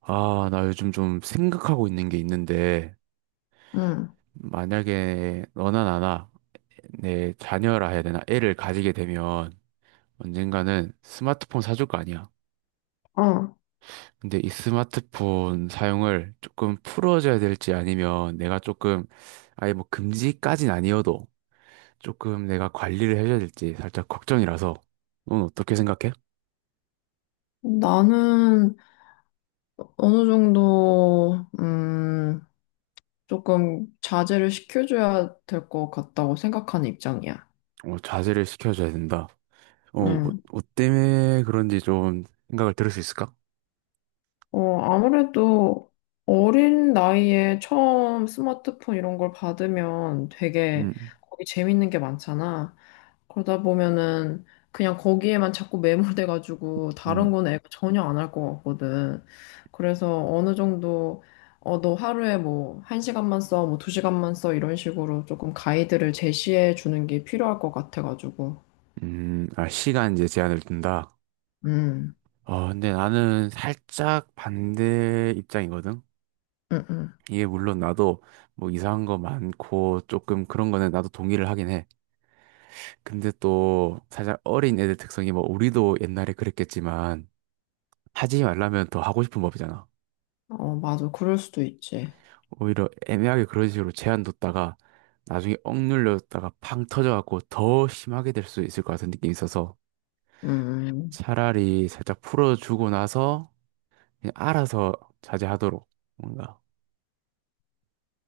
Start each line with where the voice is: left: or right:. right: 아, 나 요즘 좀 생각하고 있는 게 있는데,
left: 응.
right: 만약에 너나 나나 내 자녀라 해야 되나? 애를 가지게 되면 언젠가는 스마트폰 사줄 거 아니야.
left: 아,
right: 근데 이 스마트폰 사용을 조금 풀어줘야 될지 아니면 내가 조금 아예 뭐 금지까진 아니어도 조금 내가 관리를 해줘야 될지 살짝 걱정이라서 넌 어떻게 생각해?
left: 나는 어느 정도, 조금 자제를 시켜줘야 될 것 같다고 생각하는 입장이야.
right: 어, 자제를 시켜줘야 된다. 어, 뭐,
left: 응.
right: 뭐 때문에 그런지 좀 생각을 들을 수 있을까?
left: 아무래도 어린 나이에 처음 스마트폰 이런 걸 받으면 되게
right: 음.
left: 거기 재밌는 게 많잖아. 그러다 보면은 그냥 거기에만 자꾸 매몰돼가지고 다른 건 애가 전혀 안 할 것 같거든. 그래서 어느 정도 너 하루에 뭐 한 시간만 써, 뭐 두 시간만 써 이런 식으로 조금 가이드를 제시해 주는 게 필요할 것 같아가지고.
right: 아, 시간 이제 제한을 둔다.
left: 음,
right: 어, 근데 나는 살짝 반대 입장이거든.
left: 음, 음.
right: 이게 물론 나도 뭐 이상한 거 많고 조금 그런 거는 나도 동의를 하긴 해. 근데 또 살짝 어린 애들 특성이 뭐 우리도 옛날에 그랬겠지만 하지 말라면 더 하고 싶은 법이잖아.
left: 어, 맞아. 그럴 수도 있지.
right: 오히려 애매하게 그런 식으로 제한 뒀다가 나중에 억눌렸다가 팡 터져갖고 더 심하게 될 수 있을 것 같은 느낌이 있어서
left: 음. 음.
right: 차라리 살짝 풀어주고 나서 그냥 알아서 자제하도록 뭔가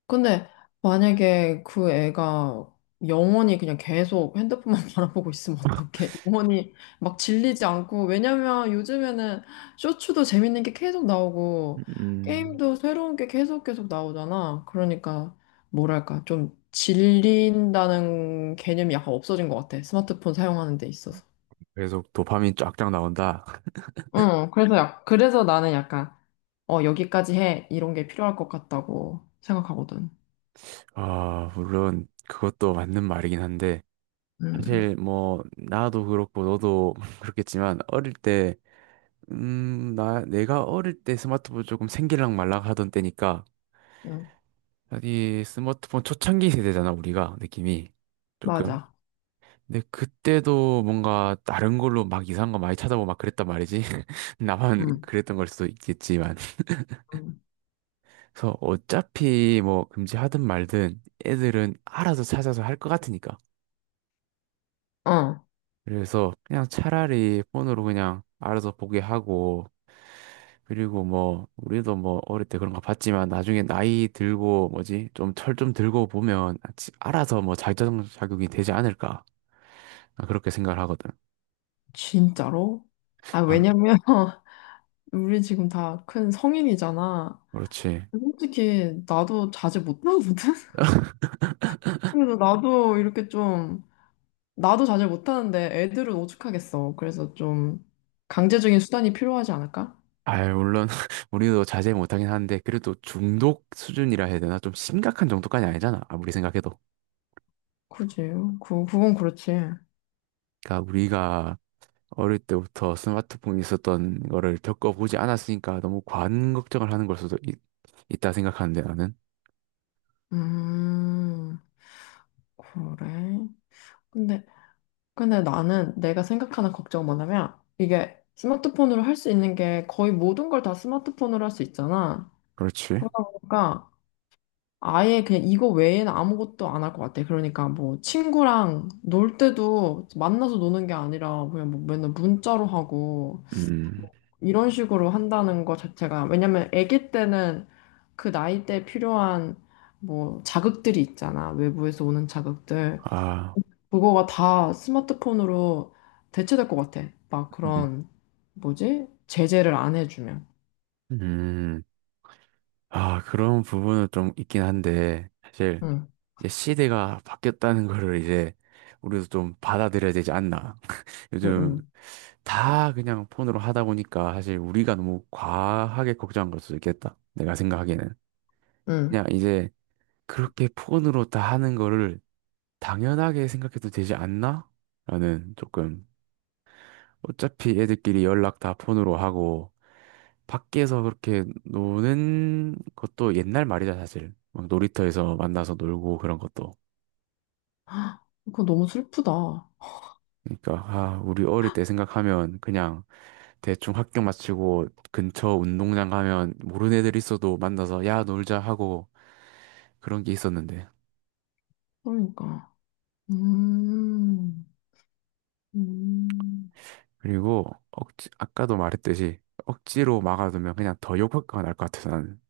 left: 근데 만약에 그 애가 영원히 그냥 계속 핸드폰만 바라보고 있으면 어떡해? 영원히 막 질리지 않고, 왜냐면 요즘에는 쇼츠도 재밌는 게 계속 나오고,
right: 음,
left: 게임도 새로운 게 계속 계속 나오잖아. 그러니까, 뭐랄까, 좀 질린다는 개념이 약간 없어진 것 같아. 스마트폰 사용하는 데 있어서.
right: 계속 도파민 쫙쫙 나온다.
left: 응, 그래서 나는 약간, 여기까지 해. 이런 게 필요할 것 같다고 생각하거든.
right: 아, 물론 그것도 맞는 말이긴 한데
left: 음,
right: 사실 뭐 나도 그렇고 너도 그렇겠지만 어릴 때 나 내가 어릴 때 스마트폰 조금 생길랑 말랑 하던 때니까
left: 음,
right: 이 스마트폰 초창기 세대잖아 우리가 느낌이 조금.
left: 맞아.
right: 근데 그때도 뭔가 다른 걸로 막 이상한 거 많이 찾아보고 막 그랬단 말이지. 나만
left: 음.
right: 그랬던 걸 수도 있겠지만. 그래서 어차피 뭐 금지하든 말든 애들은 알아서 찾아서 할 것 같으니까.
left: 어,
right: 그래서 그냥 차라리 폰으로 그냥 알아서 보게 하고, 그리고 뭐, 우리도 뭐 어릴 때 그런 거 봤지만 나중에 나이 들고 뭐지, 좀 철 좀 들고 보면 알아서 뭐 자격, 자격이 되지 않을까. 나 그렇게 생각을 하거든.
left: 진짜로? 아,
right: 아,
left: 왜냐면, 우리 지금 다 큰 성인이잖아.
right: 그렇지.
left: 솔직히, 나도 자제 못하거든? 그래서 나도 이렇게 좀, 나도 자제 못하는데 애들은 오죽하겠어. 그래서 좀, 강제적인 수단이 필요하지 않을까?
right: 아 물론 우리도 자제 못하긴 하는데 그래도 중독 수준이라 해야 되나? 좀 심각한 정도까지 아니잖아. 아무리 생각해도.
left: 그지. 그건 그렇지.
right: 그러니까 우리가 어릴 때부터 스마트폰이 있었던 거를 겪어보지 않았으니까 너무 과한 걱정을 하는 걸 수도 있다 생각하는데 나는.
left: 음, 그래. 근데, 근데 나는 내가 생각하는 걱정은 뭐냐면 이게 스마트폰으로 할 수 있는 게 거의 모든 걸 다 스마트폰으로 할 수 있잖아.
right: 그렇지.
left: 그러다 보니까 아예 그냥 이거 외에는 아무것도 안 할 것 같아. 그러니까 뭐 친구랑 놀 때도 만나서 노는 게 아니라 그냥 뭐 맨날 문자로 하고
right: 음.
left: 이런 식으로 한다는 거 자체가 왜냐면 아기 때는 그 나이 때 필요한 뭐 자극들이 있잖아. 외부에서 오는 자극들.
right: 아.
left: 그거가 다 스마트폰으로 대체될 것 같아. 막
right: 음.
left: 그런, 뭐지? 제재를 안 해주면.
right: 음. 아, 그런 부분은 좀 있긴 한데, 사실
left: 응,
right: 이제 시대가 바뀌었다는 거를 이제 우리도 좀 받아들여야 되지 않나.
left: 응,
right: 요즘
left: 응,
right: 다 그냥 폰으로 하다 보니까 사실 우리가 너무 과하게 걱정한 걸 수도 있겠다. 내가 생각하기에는.
left: 응.
right: 그냥 이제 그렇게 폰으로 다 하는 거를 당연하게 생각해도 되지 않나? 라는 조금 어차피 애들끼리 연락 다 폰으로 하고 밖에서 그렇게 노는 것도 옛날 말이다 사실. 막 놀이터에서 만나서 놀고 그런 것도.
left: 그거 너무 슬프다.
right: 그러니까 아, 우리 어릴 때 생각하면 그냥 대충 학교 마치고 근처 운동장 가면 모르는 애들 있어도 만나서 야 놀자 하고 그런 게 있었는데.
left: 그러니까. 음, 음,
right: 그리고 억지 아까도 말했듯이 억지로 막아두면 그냥 더 욕할 거날것 같아서 나는.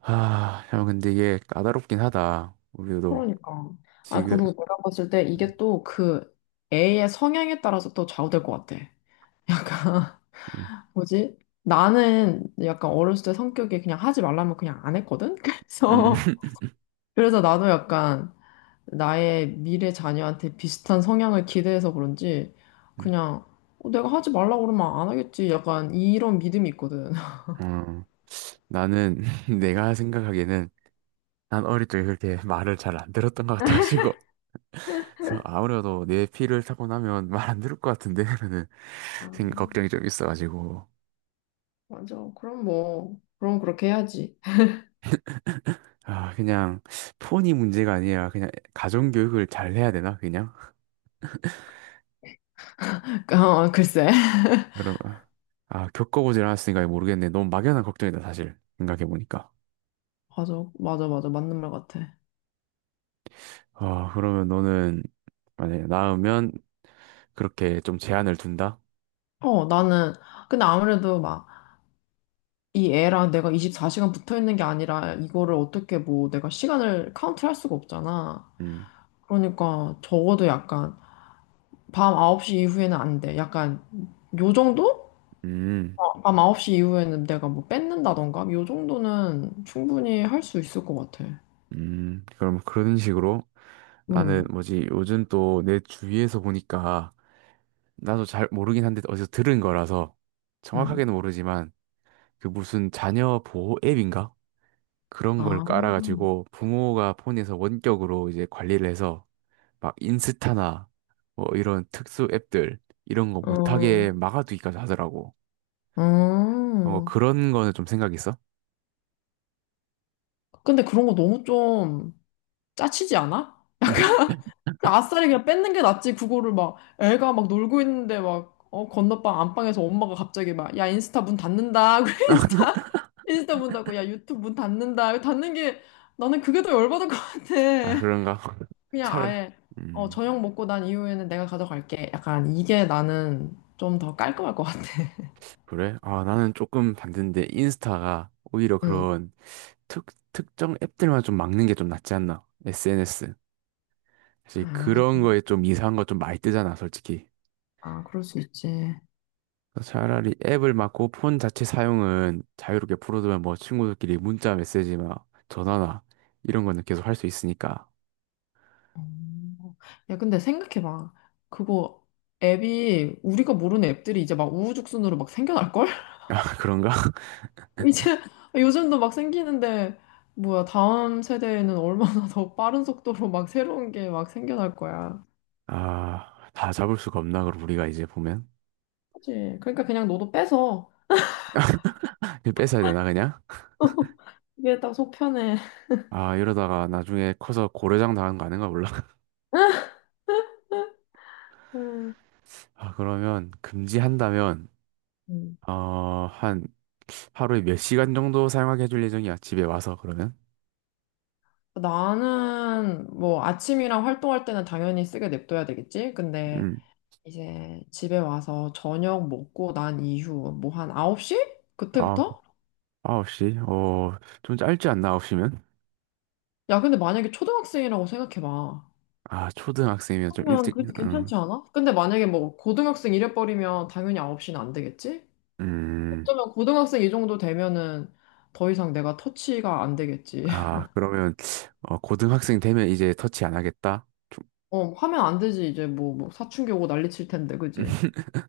right: 아, 형, 근데 이게 까다롭긴 하다. 우리도
left: 그러니까. 아,
right: 지금,
left: 그리고 내가 봤을 때 이게 또 그 애의 성향에 따라서 또 좌우될 것 같아. 약간,
right: 음.
left: 뭐지? 나는 약간 어렸을 때 성격이 그냥 하지 말라면 그냥 안 했거든?
right: 음.
left: 그래서 나도 약간, 나의 미래 자녀한테 비슷한 성향을 기대해서 그런지 그냥 내가 하지 말라고 그러면 안 하겠지. 약간 이런 믿음이 있거든.
right: 음, 나는 내가 생각하기에는 난 어릴 적에 그렇게 말을 잘 안 들었던 것 같아가지고, 그래서 아무래도 내 피를 타고 나면 말 안 들을 것 같은데, 라는
left: 아,
right: 생각, 걱정이 좀 있어가지고.
left: 맞아. 그럼 뭐, 그럼 그렇게 해야지.
right: 아, 그냥 톤이 문제가 아니라 그냥 가정교육을 잘 해야 되나, 그냥?
left: 글쎄.
right: 그럼, 아, 겪어보질 않았으니까 모르겠네. 너무 막연한 걱정이다, 사실. 생각해보니까.
left: 맞아. 맞아, 맞아. 맞는 말 같아.
right: 아, 그러면 너는 만약에 낳으면 그렇게 좀 제한을 둔다?
left: 나는, 근데 아무래도 막, 이 애랑 내가 24시간 붙어 있는 게 아니라, 이거를 어떻게 뭐, 내가 시간을 카운트 할 수가 없잖아.
right: 음.
left: 그러니까, 적어도 약간, 밤 9시 이후에는 안 돼. 약간, 요 정도?
right: 음.
left: 밤 9시 이후에는 내가 뭐 뺏는다던가? 요 정도는 충분히 할 수 있을 것 같아.
right: 음. 그럼 그런 식으로 나는
left: 응,
right: 뭐지 요즘 또 내 주위에서 보니까 나도 잘 모르긴 한데 어디서 들은 거라서
left: 응.
right: 정확하게는 모르지만 그 무슨 자녀 보호 앱인가? 그런
left: 아,
right: 걸 깔아가지고 부모가 폰에서 원격으로 이제 관리를 해서 막 인스타나 뭐 이런 특수 앱들 이런 거 못하게
left: 음,
right: 막아두기까지 하더라고. 뭐
left: 음.
right: 그런 거는 좀 생각 있어?
left: 근데 그런 거 너무 좀 짜치지 않아?
right: 음.
left: 그래, 아싸리 그냥 뺏는 게 낫지. 그거를 막 애가 막 놀고 있는데 막, 건너방 안방에서 엄마가 갑자기 막, 야, 인스타 문 닫는다. 그래, 인스타, 인스타 문 닫고, 야, 유튜브 문 닫는다. 닫는 게, 나는 그게 더 열받을 것 같아.
right: 아, 그런가?
left: 그냥
right: 차라리.
left: 아예
right: 음.
left: 저녁 먹고 난 이후에는 내가 가져갈게. 약간 이게 나는 좀 더 깔끔할 것 같아.
right: 그래? 아, 나는 조금 반대인데, 인스타가 오히려
left: 응.
right: 그런 특, 특정 앱들만 좀 막는 게 좀 낫지 않나? SNS. 사실
left: 아,
right: 그런 거에 좀 이상한 거 좀 많이 뜨잖아, 솔직히.
left: 아, 그럴 수 있지.
right: 그래서 차라리 앱을 막고 폰 자체 사용은 자유롭게 풀어두면 뭐 친구들끼리 문자 메시지 막 전화나 이런 거는 계속 할 수 있으니까.
left: 음. 야, 근데 생각해봐. 그거 앱이 우리가 모르는 앱들이 이제 막 우후죽순으로 막 생겨날걸?
right: 아, 그런가?
left: 이제 요즘도 막 생기는데 뭐야 다음 세대에는 얼마나 더 빠른 속도로 막 새로운 게 막 생겨날 거야.
right: 아, 다 잡을 수가 없나, 그럼 우리가 이제 보면?
left: 그치? 그러니까 그냥 너도 빼서
right: 이거 뺏어야 되나, 그냥?
left: 이게 딱 속편해.
right: 아, 이러다가 나중에 커서 고려장 당한 거 아닌가 몰라. 아, 그러면 금지한다면,
left: 음.
right: 어, 한 하루에 몇 시간 정도 사용하게 해줄 예정이야, 집에 와서 그러면?
left: 나는 뭐 아침이랑 활동할 때는 당연히 쓰게 냅둬야 되겠지? 근데
right: 음,
left: 이제 집에 와서 저녁 먹고 난 이후 뭐 한 9시?
right: 아,
left: 그때부터?
right: 9시? 어, 좀 짧지 않나, 9시면?
left: 야, 근데 만약에 초등학생이라고 생각해봐.
right: 아, 초등학생이면 좀
left: 그러면
right: 일찍,
left: 그래도
right: 음.
left: 괜찮지 않아? 근데 만약에 뭐 고등학생 이래버리면 당연히 9시는 안 되겠지?
right: 음.
left: 어쩌면 고등학생 이 정도 되면은 더 이상 내가 터치가 안 되겠지.
right: 아, 그러면, 어, 고등학생 되면 이제 터치 안 하겠다?
left: 어, 하면 안 되지. 이제 뭐 사춘기 오고 난리 칠 텐데, 그지?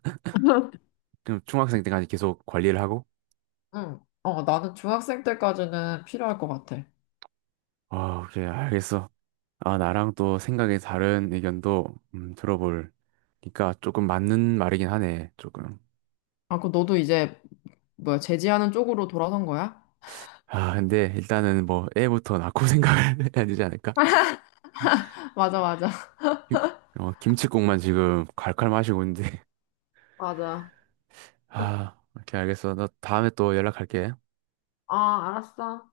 right: 그럼 중학생 때까지 계속 관리를 하고?
left: 응. 나는 중학생 때까지는 필요할 것 같아.
right: 아, 오케이, 알겠어. 아, 나랑 또 생각이 다른 의견도 들어볼니까 조금 맞는 말이긴 하네, 조금.
left: 아, 그 너도 이제 뭐야 제지하는 쪽으로 돌아선 거야?
right: 아, 근데 일단은 뭐 애부터 낳고 생각을 해야 되지 않을까?
left: 맞아, 맞아.
right: 김, 김칫국만 지금 콸콸 마시고 있는데.
left: 맞아.
right: 아, 오케이, 알겠어. 나 다음에 또 연락할게.
left: 아, 알았어.